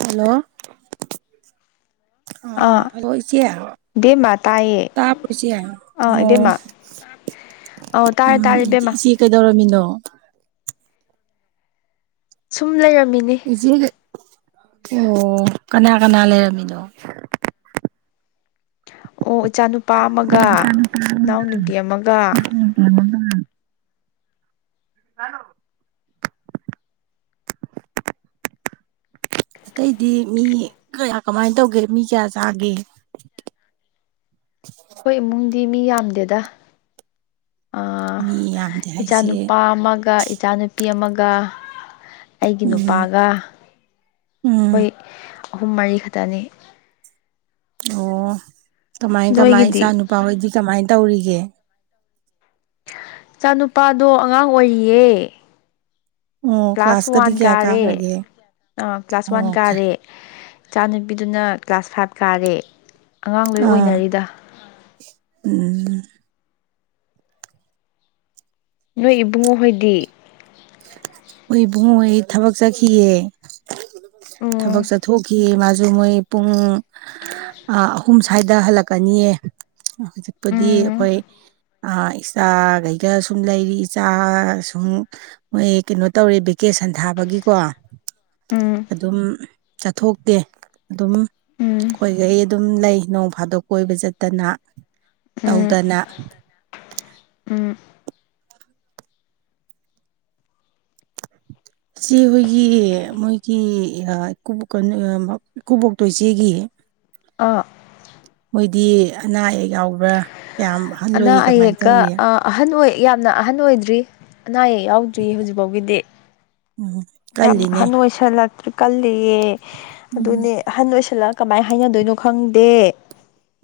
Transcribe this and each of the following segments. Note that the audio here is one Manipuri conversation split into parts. ꯍꯜꯂꯣ ꯑ ꯑꯥ ꯍꯜꯂꯣ ꯏꯆꯦ ꯏꯕꯦꯝꯃ ꯇꯥꯏꯌꯦ ꯇꯔꯥꯕꯣ ꯏꯆꯦ ꯑꯥ ꯑꯣ ꯏꯕꯦꯝꯃ ꯑꯧ ꯇꯥꯔꯦ ꯇꯥꯔꯦ ꯏꯕꯦꯝꯃ ꯀꯩꯗꯧꯔꯝ ꯃꯤꯅꯣ ꯁꯨꯝ ꯂꯩꯔꯝꯃꯤꯅꯤ ꯍꯧꯖꯤꯛ ꯑꯣ ꯀꯅꯥ ꯀꯅꯥ ꯂꯩꯔꯝꯃꯤꯅꯣ ꯑꯣ ꯏꯆꯥꯅꯨꯄꯥ ꯑꯃꯒ ꯏꯅꯥꯎꯅꯨꯄꯤ ꯑꯃꯒ ꯎꯝ ꯀꯅꯥꯅꯣ ꯑꯇꯩꯗꯤ ꯃꯤ ꯀꯌꯥ ꯀꯃꯥꯏꯅ ꯇꯧꯒꯦ ꯃꯤ ꯀꯌꯥ ꯆꯥꯒꯦ ꯑꯈ‌ꯣꯏ ꯏꯃꯨꯡꯗꯤ ꯃꯤ ꯌꯥꯝꯗꯦꯗ ꯑ ꯃꯤ ꯌꯥꯝꯗꯦ ꯍꯥꯏꯁꯦ ꯏꯆꯥꯅꯨꯄꯥ ꯑꯃꯒ ꯏꯆꯥꯅꯨꯄꯤ ꯑꯃꯒ ꯑꯩꯒꯤ ꯎꯝ ꯅꯨꯄꯥꯒ ꯎꯝ ꯈꯣꯏ ꯑꯍꯨꯝ ꯃꯔꯤ ꯈꯛꯇꯅꯤ ꯑꯣ ꯀꯃꯥꯏ ꯀꯃꯥꯏ ꯏꯆꯥ ꯅꯣꯏꯒꯤꯗꯤ ꯅꯨꯄꯥ ꯍꯣꯏꯗꯤ ꯀꯃꯥꯏꯅ ꯇꯧꯔꯤꯒꯦ ꯏꯆꯥꯅꯨꯄꯥꯗꯣ ꯑꯉꯥꯡ ꯑꯣꯏꯔꯤꯌꯦ ꯑꯣ ꯀ꯭ꯂꯥꯁ ꯀ꯭ꯂꯥꯁꯀꯗꯤ ꯋꯥꯟ ꯀꯌꯥ ꯀꯥꯔꯦ ꯀꯥꯈ꯭ꯔꯒꯦ ꯑꯥ ꯀ꯭ꯂꯥꯁ ꯋꯥꯟ ꯑꯣ ꯀꯥꯔꯦ ꯏꯆꯥ ꯅꯨꯨꯄꯤꯗꯨꯅ ꯀ꯭ꯂꯥꯁ ꯐꯥꯏꯚ ꯀꯥꯔꯦ ꯑꯉꯥꯡ ꯂꯣꯏ ꯑꯥ ꯑꯣꯏꯅꯔꯤꯗ ꯎꯝ ꯅꯣꯏ ꯏꯕꯨꯡꯉꯣ ꯍꯣꯏꯗꯤ ꯑꯈ‌ꯣꯏ ꯏꯕꯨꯡꯉ‌ꯣ ꯍ‌ꯣꯏ ꯊꯕꯛ ꯆꯠꯈꯤꯌ‌ꯦ ꯊꯕꯛ ꯎꯝ ꯆꯠꯊꯣꯛꯈꯤ ꯒꯤ ꯃꯥꯖꯨ ꯃꯣꯏ ꯄꯨꯡ ꯑꯍꯨꯝ ꯁ꯭ꯋꯥꯏꯗ ꯍꯜꯂꯛꯀꯅꯤꯌꯦ ꯍꯧꯖꯤꯛꯄꯨꯗꯤ ꯎꯝ ꯑꯩꯈꯣꯏ ꯑ ꯏꯆꯥꯈꯩꯗ ꯁꯨꯝ ꯂꯩꯔꯤ ꯏꯆꯥ ꯁꯨꯝ ꯃꯣꯏ ꯀꯩꯅꯣ ꯇꯧꯔꯦ ꯚꯦꯀꯦꯁꯟ ꯊꯥꯕꯒꯤꯀꯣ ꯎꯝ ꯑꯗꯨꯝ ꯆꯠꯊꯣꯛꯇꯦ ꯑꯗꯨꯝ ꯎꯝ ꯑꯩꯈꯣꯏꯒꯩ ꯑꯗꯨꯝ ꯂꯩ ꯅꯣꯡ ꯐꯥꯗꯣꯛ ꯀꯣꯏꯕ ꯆꯠꯇꯅ ꯎꯝ ꯇꯧꯗꯅ ꯎꯝ ꯏꯆ‌ꯦ ꯍꯣꯏꯒꯤ ꯃꯣꯏꯒꯤ ꯑꯥ ꯏꯀꯨꯕꯣꯛ ꯀꯥ ꯅꯣꯏ ꯑ ꯃꯞ ꯏꯀꯨꯕꯣꯛꯇꯣ ꯏꯆꯦꯒꯤ ꯑꯥ ꯃꯣꯏꯗꯤ ꯑꯅꯥ ꯑꯌꯦꯛ ꯌꯥꯎꯕ꯭ꯔꯥ ꯀꯌꯥꯝ ꯑꯍꯜ ꯑꯅꯥ ꯑꯣꯏꯔꯤ ꯀꯃꯥꯏꯅ ꯑꯌꯦꯛꯀ ꯇꯧꯔꯤ ꯑꯥ ꯑꯍꯟ ꯑꯣꯏ ꯌꯥꯝꯅ ꯑꯍꯟ ꯑꯣꯏꯗ꯭ꯔꯤ ꯑꯅꯥ ꯑꯌꯦꯛ ꯌꯥꯎꯗ꯭ꯔꯤ ꯍꯧꯖꯤꯛꯕꯥꯎꯒꯤꯗꯤ ꯎꯝ ꯌꯥꯝ ꯀꯜꯂꯤꯅꯦ ꯑꯍꯟ ꯑꯣꯏꯁꯜꯂꯛꯇ꯭ꯔꯤ ꯀꯜꯂꯤꯌꯦ ꯎꯝ ꯑꯗꯨꯅꯦ ꯑꯍꯟ ꯑꯣꯏꯁꯜꯂꯛꯑ ꯀꯃꯥꯏ ꯍꯥꯏꯅꯗꯣꯏꯅꯣ ꯈꯪꯗꯦ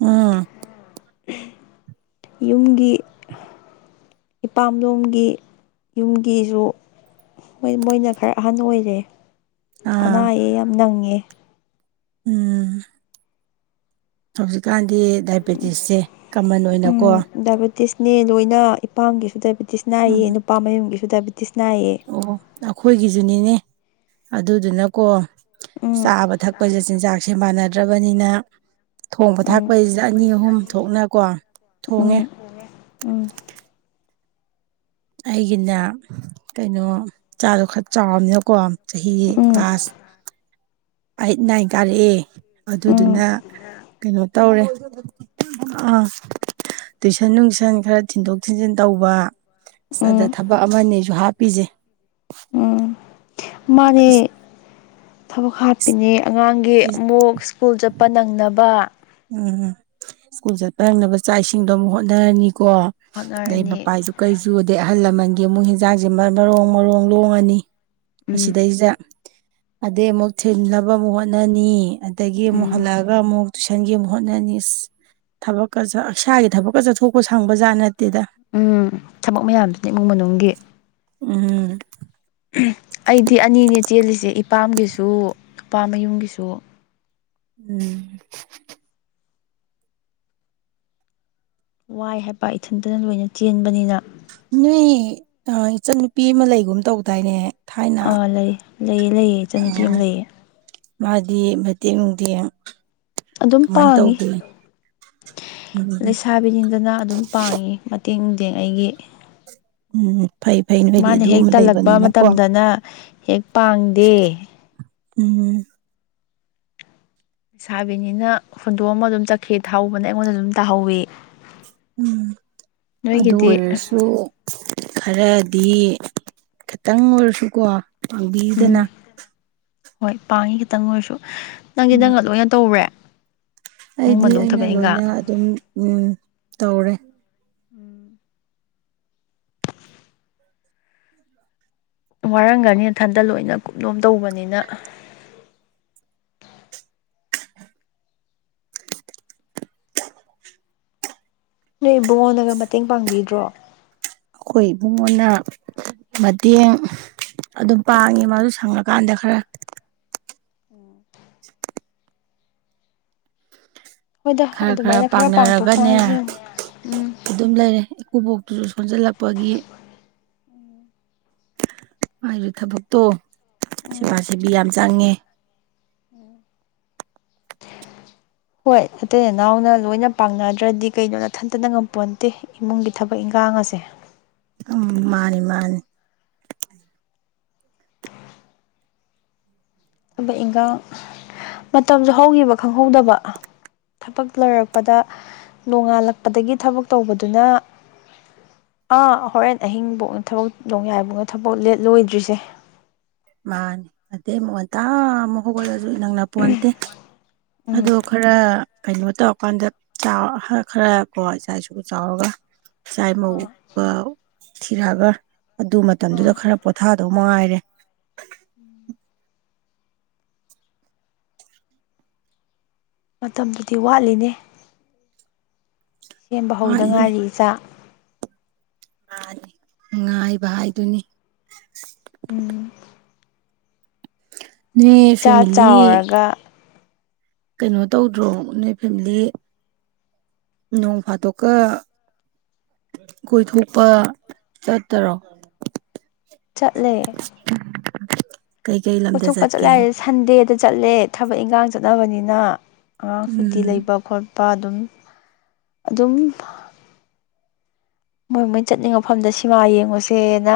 ꯎꯝ ꯌꯨꯝꯒꯤ ꯏꯄꯥꯝꯂꯣꯝꯒꯤ ꯌꯨꯝꯒꯤꯖꯨ ꯍꯣꯏ ꯃꯣꯏꯅ ꯈꯔ ꯑꯍꯟ ꯑꯣꯏꯔꯦ ꯑꯅꯥ ꯑꯥ ꯑꯌꯦꯛ ꯌꯥꯝ ꯅꯪꯉꯦ ꯎꯝ ꯍꯧꯖꯤꯛꯀꯥꯟꯗꯤ ꯗꯥꯏꯕꯦꯇꯤꯁꯁꯦ ꯀꯃꯟ ꯑꯣꯏꯅꯀꯣ ꯗꯥꯏꯕꯤꯇꯤꯁꯅꯦ ꯂꯣꯏꯅ ꯏꯄꯥꯝꯒꯤꯁꯨ ꯗꯥꯏꯕꯤꯇꯤꯁ ꯅꯥꯏꯌꯦ ꯎꯝ ꯅꯨꯄꯥ ꯃꯌꯨꯝꯒꯤꯖꯨ ꯗꯥꯏꯕꯤꯇꯤꯁ ꯅꯥꯏꯌꯦ ꯑꯣ ꯑꯩꯈꯣꯏꯒꯤꯖꯨꯅꯤꯅꯦ ꯑꯗꯨꯗꯨꯅꯀꯣ ꯎꯝ ꯆꯥꯕ ꯊꯛꯄꯖꯦ ꯆꯤꯟꯖꯥꯛꯁꯦ ꯃꯥꯟꯅꯗ꯭ꯔꯕꯅꯤꯅ ꯊꯣꯡꯕ ꯎꯝ ꯊꯥꯛꯄꯩꯖꯤꯗ ꯑꯅꯤ ꯑꯍꯨꯝ ꯊꯣꯛꯅ ꯀꯣ ꯊꯨꯑꯦ ꯊꯣꯡꯉꯦ ꯎꯝ ꯑꯩꯒꯤꯅꯦ ꯀꯩꯅꯣ ꯏꯆꯥꯗꯣ ꯈꯔ ꯆꯥꯎꯔꯝꯅꯤꯅꯀꯣ ꯆꯍꯤ ꯎꯝ ꯀ꯭ꯂꯥꯁ ꯑꯩꯏꯠ ꯅꯥꯏꯟ ꯀꯥꯔꯛꯑꯦ ꯑꯗꯨꯗꯨꯅ ꯀꯩꯅꯣ ꯇꯧꯔꯦ ꯑ ꯇꯨꯏꯁꯟ ꯅꯨꯡꯁꯟ ꯈꯔ ꯊꯤꯟꯗꯣꯛ ꯊꯤꯟꯖꯤꯟ ꯇꯧꯕ ꯑꯁ ꯑꯗꯥ ꯎꯝ ꯊꯕꯛ ꯑꯃꯅꯦꯖꯨ ꯍꯥꯞꯄꯤꯖꯦ ꯎꯝ ꯃꯥꯅꯦ ꯊꯕꯛ ꯍꯥꯞꯄꯤꯅꯦ ꯑꯉꯥꯡ ꯒꯤ ꯑꯃꯨꯛ ꯁ꯭ꯀꯨꯜ ꯆꯠꯄ ꯅꯪꯅꯕ ꯎꯝ ꯁ꯭ꯀꯨꯜ ꯆꯠꯄ ꯅꯪꯅꯕ ꯆꯥꯛ ꯏꯁꯤꯡꯗꯣ ꯑꯃꯨꯛ ꯍꯣꯠꯅꯔꯅꯤꯀꯣ ꯑꯗꯩ ꯍꯣꯠꯅꯔꯅꯤ ꯃꯄꯥꯏꯖꯨ ꯀꯩ ꯁꯨꯨꯗꯦ ꯑꯍꯜ ꯂꯃꯟꯒꯤ ꯑꯃꯨꯛ ꯍꯤꯟꯖꯥꯡꯖꯦ ꯃꯥ ꯃꯔꯣꯡ ꯃꯔꯣꯡ ꯂꯣꯡꯉꯅꯤ ꯎꯝ ꯑꯁꯤꯗꯩꯖꯤꯗ ꯑꯗꯩ ꯑꯃꯨꯛ ꯊꯤꯅꯕ ꯑꯃꯨꯛ ꯍꯣꯠꯅꯅꯤ ꯑ ꯗꯒꯤ ꯑꯃꯨꯛ ꯎꯝ ꯍꯜꯂꯛꯑꯒ ꯑꯃꯨꯛ ꯁꯟꯒꯤ ꯑꯃꯨꯛ ꯍꯣꯠꯅꯅꯤ ꯏꯁ ꯊꯕꯛꯀ ꯁꯔ ꯏꯁꯥꯒꯤ ꯊꯕꯛꯀ ꯆꯠꯊꯣꯛꯄ ꯁꯪꯕ ꯖꯥꯠ ꯅꯠꯇꯦꯗ ꯎꯝ ꯊꯕꯛ ꯃꯌꯥꯝꯗꯨꯗ ꯏꯃꯨꯡ ꯃꯅꯨꯡꯒꯤ ꯎꯝ ꯑꯩꯗꯤ ꯑꯅꯤꯅꯦ ꯆꯦꯜꯂꯤꯁꯦ ꯏꯄꯥꯝꯒꯤꯁꯨ ꯅꯨꯄꯥꯃꯌꯨꯝꯒꯤꯁꯨ ꯎꯝ ꯋꯥꯏ ꯍꯥꯏꯕ ꯏꯊꯟꯇꯅ ꯂꯣꯏꯅ ꯆꯦꯟꯕꯅꯤꯅ ꯅꯣꯏ ꯑ ꯏꯆꯟꯅꯨꯄꯤ ꯑꯃ ꯂꯩꯒꯨꯝ ꯇꯧꯗꯥꯏꯅꯦ ꯊꯥꯏꯅ ꯑꯥ ꯂꯩ ꯂꯩꯌꯦ ꯂꯩꯌꯦ ꯏꯆꯟꯅꯨꯄꯤ ꯑꯝ ꯑꯥ ꯂꯩꯌꯦ ꯃꯥꯗꯤ ꯃꯇꯦꯡ ꯅꯨꯡꯗꯦꯡ ꯑꯗꯨꯝ ꯀꯃꯥꯏꯅ ꯄꯥꯡꯉꯤ ꯇꯧꯒꯦ ꯎꯝ ꯂꯩꯁꯥꯕꯤꯅꯤꯗꯅ ꯑꯗꯨꯝ ꯄꯥꯡꯉꯤ ꯃꯠ ꯇꯦꯡ ꯅꯨꯡꯗꯦꯡ ꯑꯩꯒꯤ [inaudible] ꯅꯣꯏꯗꯤ ꯃꯥꯅ ꯑꯗꯨ ꯍꯦꯛ ꯑꯃ ꯇꯜꯂꯛꯄ ꯂꯩꯕꯅꯤꯅꯀꯣ ꯃꯇꯝꯗꯅ ꯍꯦꯛ ꯄꯥꯡꯗꯦ ꯎꯝ ꯂꯩꯥꯁꯥꯕꯤꯅꯤꯅ ꯍꯨꯟꯗꯣꯛꯑꯃ ꯑꯗꯨꯝ ꯆꯠꯈꯤ ꯊꯧꯕꯅ ꯑꯩꯉꯣꯟꯗ ꯑꯗꯨꯝ ꯇꯥꯍꯧꯋꯤ ꯎꯝ ꯑꯗꯨ ꯅꯣꯏꯒꯤꯗꯤ ꯑꯣꯏꯔꯁꯨ ꯈꯔꯗꯤ ꯈꯥꯇꯪ ꯑꯣꯏꯔꯁꯨꯀꯣ ꯄꯥꯡꯕꯤꯗꯅ ꯎꯝ ꯍꯣꯏ ꯄꯥꯡꯉꯤ ꯈꯤꯇꯪ ꯑꯣꯏꯔꯁꯨ ꯅꯪꯗꯤ ꯎꯝ ꯅꯪꯅ ꯂꯣꯏꯅ ꯇꯧꯔꯦ ꯏꯃꯨꯡ ꯑꯩꯗꯤ ꯃꯅꯨꯡ ꯑꯩꯅ ꯊꯕꯛ ꯏꯪꯈꯥꯡ ꯂꯣꯏꯅ ꯑꯗꯨꯝ ꯎꯝ ꯇꯧꯔꯦ ꯎꯝ ꯋꯥꯔꯝꯒꯅꯤ ꯅꯊꯟꯇ ꯂꯣꯏꯅ ꯀꯨꯞꯅꯣꯝ ꯇꯧꯕꯅꯤꯅ ꯅꯣꯏ ꯏꯕꯨꯡꯉꯣꯅꯒ ꯃꯇꯦꯡ ꯄꯥꯡꯕꯤꯗ꯭ꯔꯣ ꯑꯩꯈꯣꯏ ꯏꯕꯨꯡꯉꯣꯅ ꯃꯇꯦꯡ ꯑꯗꯨꯝ ꯄꯥꯡꯉꯤ ꯃꯥꯁꯨ ꯁꯪꯉꯀꯥꯟꯗ ꯈꯔ ꯎꯝ [inaudible] ꯍꯣꯏꯗ ꯈꯔ ꯈꯔ ꯑꯗꯨꯃꯥꯏꯅ ꯄꯥꯡꯊꯣꯛ ꯄꯥꯡꯅꯔꯒꯅꯦ ꯄꯥꯡꯁꯤꯟ ꯎꯝ ꯑꯗꯨꯝ ꯂꯩꯔꯦ ꯏꯀꯨꯕꯣꯛꯇꯨꯁꯨ ꯁꯣꯟꯖꯜꯂꯛꯄꯒꯤ ꯃꯥꯏꯁꯨ ꯊꯕꯛꯇꯣ ꯁꯦꯕꯥ ꯁꯦꯕꯤ ꯌꯥꯝ ꯆꯪꯉꯦ [inaudible] ꯍꯣꯏ ꯑꯇꯩ ꯅꯅꯥꯎꯅ ꯂꯣꯏꯅ ꯄꯥꯛꯅꯗ꯭ꯔꯗꯤ ꯀꯩꯅꯣ ꯅꯊꯟꯇꯅ ꯉꯝꯄꯣꯟꯇꯦ ꯏꯃꯨꯡꯒꯤ ꯊꯕꯛ ꯏꯟꯈꯥꯡꯉꯁꯦ ꯎꯝ ꯃꯥꯅꯤ ꯃꯥꯅꯤ ꯊꯕꯛ ꯏꯟꯈꯥꯡ ꯃꯇꯝꯁꯨ ꯍꯧꯈꯤꯕ ꯈꯪꯍꯧꯗꯕ ꯊꯕꯛ ꯂꯣꯏꯔꯛꯄꯗ ꯅꯣꯡꯉꯥꯜꯂꯛꯄꯗꯒꯤ ꯊꯕꯛ ꯇꯧꯕꯗꯨꯅ ꯑꯥ ꯍꯣꯔꯦꯟ ꯑꯍꯤꯡꯕꯧꯅꯦ ꯊꯕꯛ ꯅꯣꯡꯌꯥꯏꯕꯧꯅꯦ ꯊꯕꯛ ꯂꯦꯠ ꯂꯣꯏꯗ꯭ꯔꯤꯁꯦ ꯃꯥꯅꯤ ꯑꯗꯩ ꯃꯨꯛꯉꯟꯇꯥ ꯑꯃꯨꯛ ꯍꯧꯒꯠꯂꯁꯨ ꯅꯪꯅ ꯄꯣꯟꯇꯦ ꯑꯗꯨ ꯎꯝ ꯈꯔ ꯀꯩꯅꯣ ꯇꯧꯔꯀꯥꯟꯗ ꯆꯥꯎ ꯈꯔ ꯈꯔ ꯀꯣ ꯏꯆꯥ ꯏꯁꯨ ꯆꯥꯎꯔꯒ ꯏꯆꯥ ꯑꯥ ꯏꯃꯧꯀ ꯊꯤꯔꯛꯑꯒ ꯑꯗꯨ ꯑꯥ ꯃꯇꯝꯗꯨꯗ ꯈꯔ ꯄꯣꯊꯥꯗꯧ ꯃꯉꯥꯏꯔꯦ ꯎꯝ ꯃꯇꯝꯕꯨꯗꯤ ꯋꯥꯠꯂꯤꯅꯦ ꯁꯦꯝꯕ ꯍꯧꯗ ꯋꯥꯠꯂꯤ ꯉꯥꯏꯔꯤ ꯏꯆꯥ ꯃꯥꯅꯤ ꯉꯥꯏꯕ ꯍꯥꯏꯗꯨꯅꯤ ꯎꯝ ꯅꯣꯏ ꯏꯆꯥ ꯐꯦꯃꯤꯂꯤ ꯆꯥꯎꯔꯒ ꯀꯩꯅꯣ ꯇꯧꯗ꯭ꯔꯣ ꯅꯣꯏ ꯐꯦꯃꯤꯂꯤ ꯅꯣꯡ ꯐꯥꯗꯣꯛꯀ ꯀꯣꯏꯊꯣꯛꯄ ꯆꯠꯇꯔꯣ ꯆꯠꯂꯦ [inaudible] ꯂꯝꯗ ꯀꯣꯏꯊꯣꯛꯄ ꯆꯠꯂꯦ ꯆꯠꯀꯦ ꯍꯥꯏꯁꯦ ꯁꯟꯗꯦꯗ ꯆꯠꯂꯦ ꯊꯕꯛ ꯏꯟꯈꯥꯡ ꯆꯠꯅꯕꯅꯤꯅ ꯑꯉꯥꯡ ꯁꯨꯇꯤ ꯎꯝ ꯂꯩꯕ ꯈꯣꯠꯄ ꯑꯗꯨꯝ ꯑꯗꯨꯝ ꯃꯣꯏ ꯃꯣꯏ ꯆꯠꯅꯤꯡꯕ ꯃꯐꯝꯗ ꯁꯤꯃꯥ ꯌꯦꯡꯉꯨꯁꯦꯅ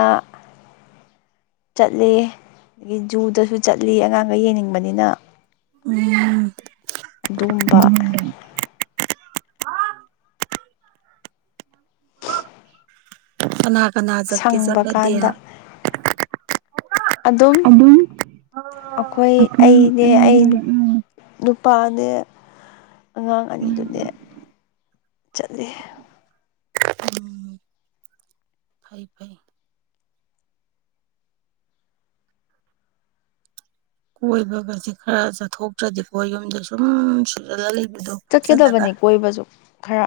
ꯆꯠꯂꯤ ꯑꯗꯒꯤ ꯖꯨꯗꯁꯨ ꯆꯠꯂꯤ ꯑꯉꯥꯡꯒꯩ ꯌꯦꯡꯅꯤꯡꯕꯅꯤꯅ ꯎꯝ ꯑꯗꯨꯒꯨꯝꯕ ꯀꯅꯥ ꯀꯅꯥ ꯆꯠꯀꯦ ꯁꯪꯕ ꯆꯠꯂꯥꯗꯤ꯫ ꯀꯥꯟꯗ ꯑꯗꯨꯝ ꯑꯗꯨꯗꯤ ꯑꯩꯈꯣꯏ ꯑꯩꯅꯦ ꯑꯩ ꯅꯨꯄꯥꯅꯦ꯫ ꯑꯉꯥꯡ ꯑꯅꯤꯗꯨꯅꯦ ꯆꯠꯂꯦ꯫ ꯎꯝ ꯐꯩ ꯐꯩ ꯀꯣꯏꯕꯒꯁꯦ ꯈꯔ ꯆꯠꯊꯣꯛꯇ꯭ꯔꯗꯤꯀꯣ ꯌꯨꯝꯗ ꯁꯨꯝ ꯁꯨꯖꯤꯜꯂ ꯂꯩꯕꯗꯣ꯫ ꯐꯛꯆꯜꯂꯒ ꯆꯠꯀꯗꯕꯅꯤ ꯀꯣꯏꯕꯁꯨ ꯈꯔ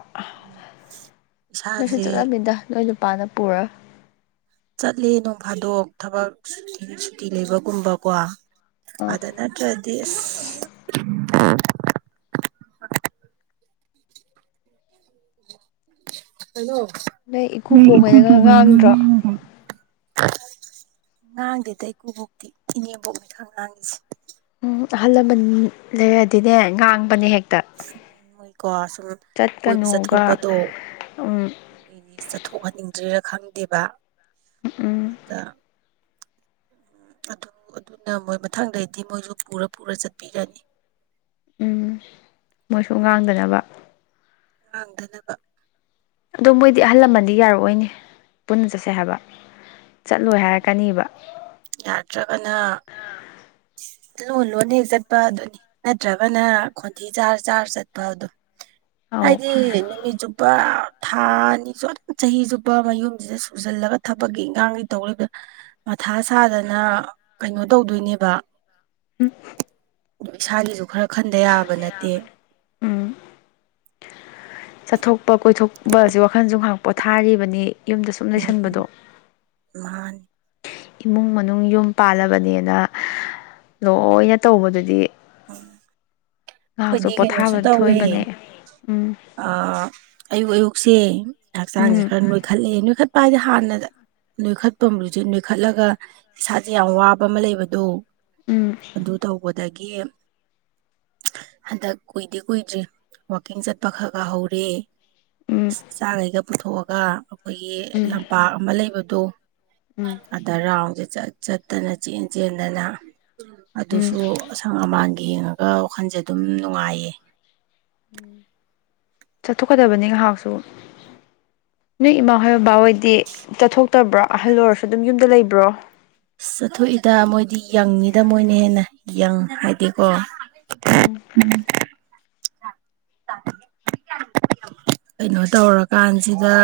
ꯅꯣꯏꯁꯨ ꯆꯠꯁꯨ ꯏꯁꯥꯁꯦ ꯆꯠꯂꯃꯤꯗ ꯅꯣꯏꯅ ꯃꯄꯥꯥꯟꯗ ꯄꯨꯔ ꯆꯠꯂꯦ ꯅꯣꯡ ꯐꯥꯗꯣꯛ ꯊꯕꯛ ꯁꯨꯇꯤ ꯁꯨꯇꯤ ꯂꯩꯕꯒꯨꯝꯕꯀꯣ꯫ ꯑꯥ ꯑꯗ ꯅꯠꯇ꯭ꯔꯗꯤ ꯅꯣꯏ [unintelligible] ꯏꯀꯨꯕꯣꯛꯍꯣꯏꯅꯒ ꯉꯥꯡꯗ꯭ꯔꯣ ꯉꯥꯡꯗꯦꯗ ꯏꯀꯨꯕꯣꯛꯇꯤ ꯏꯅꯦꯝꯕꯣꯛ ꯈꯔ ꯉꯥꯡꯉꯤꯁꯦ꯫ ꯎꯝ ꯑꯍꯜ ꯂꯃꯟ ꯂꯩꯔꯗꯤꯅꯦ ꯉꯥꯡꯕꯅꯦ ꯍꯦꯛ ꯅꯣꯏꯀꯣ ꯁꯨꯝ ꯀꯣꯏꯕ ꯆꯠꯀꯅꯨꯒ ꯆꯠꯊꯣꯛꯄꯗꯣ ꯎꯝ ꯆꯠꯊꯣꯛꯍꯟꯅꯤꯡꯗ꯭ꯔꯦꯔꯥ ꯈꯪꯗꯦꯕ꯫ ꯎꯝ ꯎꯝ ꯗ ꯑꯗꯨ ꯑꯗꯨꯅ ꯃꯣꯏ ꯃꯊꯪꯗꯩꯗꯤ ꯃꯣꯏꯁꯨ ꯄꯨꯔ ꯄꯨꯔ ꯆꯠꯄꯤꯔꯅꯤ꯫ ꯎꯝ ꯃꯣꯏꯁꯨ ꯉꯥꯡꯗꯅꯕ꯫ ꯅꯥꯗꯅꯕ꯫ ꯑꯗꯣ ꯃꯣꯏꯗꯤ ꯑꯍꯜ ꯂꯃꯟꯗꯤ ꯌꯥꯔꯛꯑꯣꯏꯅꯦ ꯄꯨꯟꯅ ꯆꯠꯁꯦ ꯍꯥꯏꯕ꯫ ꯆꯠꯂꯣꯏ ꯍꯥꯏꯔꯛꯀꯅꯤꯕ꯫ ꯌꯥꯗ꯭ꯔꯒꯅ ꯂꯣꯟ ꯂꯣꯟꯅ ꯍꯦꯛ ꯆꯠꯄ ꯑꯗꯨꯅꯤ꯫ ꯅꯠꯇ꯭ꯔꯒꯅ ꯈꯣꯟꯊꯤ ꯆꯥꯔ ꯆꯥꯔ ꯆꯠꯄ ꯑꯗꯨꯝ ꯑꯧ ꯍꯥꯏꯗꯤ ꯅꯨꯃꯤꯠ ꯆꯨꯞ ꯄꯥ ꯊꯥ ꯑꯅꯤꯁꯨ ꯑꯗꯨ ꯆꯍꯤ ꯆꯨꯞꯄ ꯃꯌꯨꯝꯁꯤꯗ ꯁꯨꯖꯜꯂꯒ ꯊꯕꯛꯀꯤ ꯏꯪꯈꯥꯡꯒꯤ ꯇꯧꯔꯂꯩꯗ ꯃꯊꯥ ꯁꯥꯗꯅ ꯀꯩꯅꯣ ꯇꯧꯗꯣꯏꯅꯤꯕ꯫ ꯎꯝ ꯑꯗꯨ ꯏꯁꯥꯒꯤꯁꯨ ꯈꯔ ꯈꯟꯗ ꯌꯥꯕ ꯅꯠꯇꯦ꯫ ꯎꯝ ꯆꯠꯊꯣꯛꯄ ꯀꯣꯏꯊꯣꯛꯄ ꯑꯁꯤ ꯋꯥꯈꯜꯁꯨ ꯉꯥꯏꯍꯥꯛ ꯄꯣ ꯊꯥꯔꯤꯕꯅꯤ ꯌꯨꯝꯗ ꯁꯨꯝ ꯂꯩꯁꯟꯕꯗꯣ꯫ ꯃꯥꯟꯅꯤ ꯏꯃꯨꯡ ꯃꯅꯨꯡ ꯌꯨꯝ ꯄꯥꯜꯂꯕꯅꯦꯅ ꯂꯣꯏꯅ ꯇꯧꯕꯗꯨꯗꯤ꯫ ꯉꯥꯍꯥꯛꯁꯨ ꯑꯩꯈꯣꯏꯗꯤ ꯄꯣꯊꯥꯕ ꯊꯣꯏꯕꯅꯦ ꯎꯝ ꯑꯥ ꯑꯌꯨꯛ ꯑꯌꯨꯛꯁꯦ ꯍꯛꯆꯥꯡꯁꯦ ꯎꯝ ꯈꯔ ꯅꯣꯏꯈꯠꯂꯑꯦ ꯅꯣꯏꯈꯠꯄ ꯍꯥꯏꯗꯤ ꯍꯥꯟꯅꯗ ꯅꯣꯏꯈꯠꯄꯝꯕꯨꯁꯦ ꯅꯣꯏꯈꯠꯂꯒ ꯏꯁꯥꯁꯦ ꯌꯥꯝ ꯋꯥꯕ ꯑꯃ ꯂꯩꯕꯗꯣ꯫ ꯎꯝ ꯑꯗꯨ ꯇꯧꯕꯗꯒꯤ ꯍꯟꯗꯛ ꯀꯨꯏꯗꯤ ꯀꯨꯏꯗ꯭ꯔꯤ ꯋꯥꯛꯀꯤꯡ ꯆꯠꯄ ꯈꯔ ꯈꯔ ꯍꯧꯔꯦ꯫ ꯎꯝ ꯑꯦꯁ ꯏꯆꯥꯒꯩꯒ ꯄꯨꯊꯣꯛꯑꯒ ꯑꯈꯣꯏꯒꯤ ꯎꯝ ꯂꯝꯄꯥꯛ ꯑꯃ ꯂꯩꯕꯗꯣ꯫ ꯎꯝ ꯑꯗ ꯔꯥꯎꯟꯁꯦ ꯆꯠ ꯆꯠꯇꯅ ꯆꯦꯟ ꯆꯦꯟꯗꯅ ꯎꯝ ꯑꯗꯨꯁꯨ ꯑꯁꯪ ꯑꯃꯥꯟꯒ ꯌꯦꯡꯉꯒ ꯋꯥꯈꯜꯁꯦ ꯑꯗꯨꯝ ꯅꯨꯡꯉꯥꯏꯌꯦ꯫ ꯆꯠꯊꯣꯛꯀꯗꯕꯅꯦ ꯉꯥꯏꯍꯥꯛꯁꯨ꯫ ꯅꯣꯏ ꯏꯃꯥ ꯍꯣꯏ ꯕꯕꯥꯍꯣꯏꯗꯤ ꯆꯠꯊꯣꯛꯇꯕ꯭ꯔꯣ ꯑꯍꯜ ꯑꯣꯏꯔꯁꯨ ꯑꯗꯨꯝ ꯌꯨꯝꯗ ꯂꯩꯕ꯭ꯔꯣ? ꯆꯠꯊꯣꯛꯏꯗ ꯃꯣꯏꯗꯤ ꯌꯪꯅꯤꯗ ꯃꯣꯏꯅ ꯍꯦꯟꯅ ꯌꯪ ꯍꯥꯏꯗꯤꯀꯣ ꯎꯝ [unintelligible] [inaudible] ꯀꯩꯅꯣ ꯇꯧꯔꯀꯥꯟꯁꯤꯗ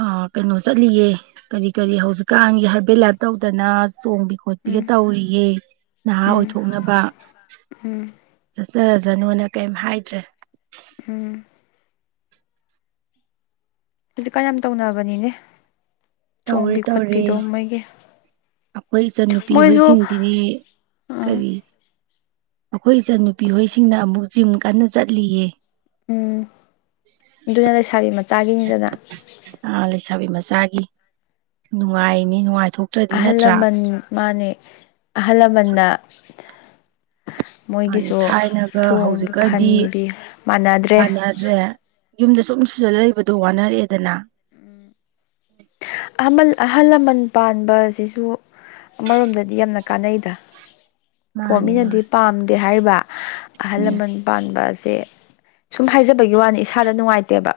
ꯑ ꯀꯩꯅꯣ ꯆꯠꯂꯤꯌꯦ ꯀꯔꯤ ꯀꯔꯤ ꯍꯧꯖꯤꯛꯀꯥꯟꯒꯤ ꯍꯥꯔꯕꯦꯜ ꯂꯥꯏꯞ ꯇꯧꯗꯅ ꯆꯣꯡꯕꯤ ꯈꯣꯠꯄꯤꯒ ꯎꯝ ꯇꯧꯔꯤꯌꯦ ꯅꯍꯥ ꯎꯝ ꯑꯣꯏꯊꯣꯛꯅꯕ ꯎꯝ ꯆꯠꯆꯔꯖꯥꯅꯣꯅ ꯀꯩꯝ ꯍꯥꯏꯗ꯭ꯔꯦ ꯎꯝ ꯍꯧꯖꯤꯛꯀꯥꯟ ꯌꯥꯝ ꯇꯧꯅꯕꯅꯤꯅꯦ ꯇꯧꯔꯦ ꯆꯣꯡꯕꯤ ꯈꯣꯠꯄꯤꯗꯣ ꯃꯣꯏꯒꯤ ꯈꯣꯏ ꯏꯆꯟꯅꯨꯄꯤ ꯃꯣꯏꯁꯨ ꯍꯣꯏꯁꯤꯡꯗꯤꯅꯤ ꯎꯝ ꯀꯔꯤ ꯑꯈꯣꯏ ꯏꯆꯟꯅꯨꯄꯤ ꯍꯣꯏ ꯁꯤꯡꯅ ꯑꯃꯨꯛ ꯖꯤꯝ ꯀꯟꯅ ꯆꯠꯂꯤꯌꯦ ꯎꯝ ꯑꯗꯨꯅ ꯂꯩꯁꯥꯕꯤ ꯃꯆꯥꯒꯤꯅꯤꯗꯅ ꯑ ꯂꯩꯁꯥꯕꯤ ꯃꯆꯥꯒꯤ ꯅꯨꯡꯉꯥꯏꯅꯤ ꯅꯨꯡꯉꯥꯏꯊꯣꯛ ꯑꯍꯜ ꯂꯃꯟ ꯃꯥꯅꯦ ꯑꯍꯜ ꯂꯃꯟꯅ ꯃꯥꯅꯤ ꯃꯣꯏꯒꯤꯁꯨ ꯊꯥꯏꯅꯒ ꯆꯣꯡ ꯐꯟꯕꯤ ꯃꯥꯟꯅꯗ꯭ꯔꯦ ꯗ꯭ꯔꯦ ꯌꯨꯝꯗ ꯁꯨꯝ ꯁꯨꯖꯜꯂ ꯂꯩꯕꯗꯣ ꯋꯥꯅꯔꯛꯑꯦꯗꯅ ꯑꯃꯜ ꯑꯍꯜ ꯂꯃꯟ ꯄꯥꯟꯕ ꯑꯖꯤꯖꯨ ꯑꯃꯔꯣꯝꯗꯗꯤ ꯌꯥꯝꯅ ꯀꯥꯟꯅꯩꯗ ꯀꯣ ꯃꯥꯅꯤ ꯃꯤꯅꯗꯤ ꯃꯥꯅꯤ ꯄꯥꯝꯗꯦ ꯍꯥꯏꯔꯤꯕ ꯑꯍꯜ ꯂꯃꯟ ꯎꯝ ꯄꯥꯟꯕꯁꯦ ꯁꯨꯝ ꯍꯥꯏꯖꯕꯒꯤ ꯋꯥꯅꯤ ꯏꯁꯥꯗ ꯅꯨꯡꯉꯥꯏꯇꯦꯕ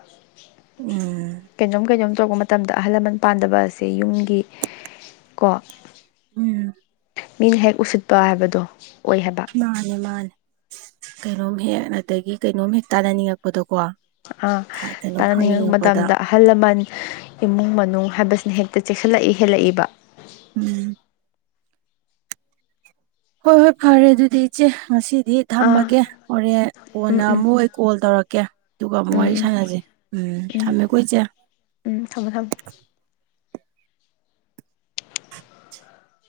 ꯎꯝ ꯀꯩꯅꯣꯝ ꯀꯩꯅꯣꯝ ꯇꯧꯔꯛꯄ ꯃꯇꯝꯗ ꯑꯍꯜ ꯂꯃꯟ ꯄꯥꯟꯗꯕ ꯑꯁꯦ ꯌꯨꯝꯒꯤ ꯀꯣ ꯎꯝ ꯃꯤꯅ ꯍꯦꯛ ꯎꯁꯤꯠꯄ ꯍꯥꯏꯕꯗꯣ ꯑꯣꯏ ꯍꯥꯏꯕ ꯃꯥꯅꯦ ꯃꯥꯅꯦ ꯀꯩꯅꯣꯝ ꯍꯦꯛ ꯑꯗꯒꯤ ꯀꯩꯅꯣꯝ ꯍꯦꯛ ꯇꯥꯅꯅꯤꯡꯉꯛꯄꯗꯀꯣ ꯑꯥ ꯀꯩꯅꯣꯝ ꯇꯥꯅꯅꯤꯡꯉꯛ ꯍꯪꯅꯤꯡꯉꯛꯄꯗ ꯃꯇꯝꯗ ꯑꯍꯜ ꯂꯃꯟ ꯏꯃꯨꯡ ꯃꯅꯨꯡ ꯍꯥꯏꯕꯁꯤꯅ ꯍꯦꯛꯇ ꯆꯦꯛꯁꯤꯜꯂꯛꯏ ꯍꯦꯜꯂꯛꯏꯕ ꯎꯝ ꯍꯣꯏ ꯍꯣꯏ ꯐꯔꯦ ꯑꯗꯨꯗꯤ ꯏꯆꯦ ꯉꯁꯤꯗꯤ ꯑꯥ ꯊꯝꯃꯒꯦ ꯍꯣꯔꯦꯟ ꯀꯣꯟꯅ ꯎꯝ ꯎꯝ ꯑꯃꯨꯛ ꯑꯩ ꯀꯣꯜ ꯇꯧꯔꯛꯀꯦ ꯗꯨꯒꯥ ꯑꯃꯨꯛ ꯎꯝ ꯋꯥꯔꯤ ꯎꯝ ꯁꯅꯖꯤ ꯎꯝ ꯊꯝꯃꯦꯀꯣ ꯏꯆꯦ ꯎꯝ ꯊꯝꯃꯣ ꯊꯝꯃꯣ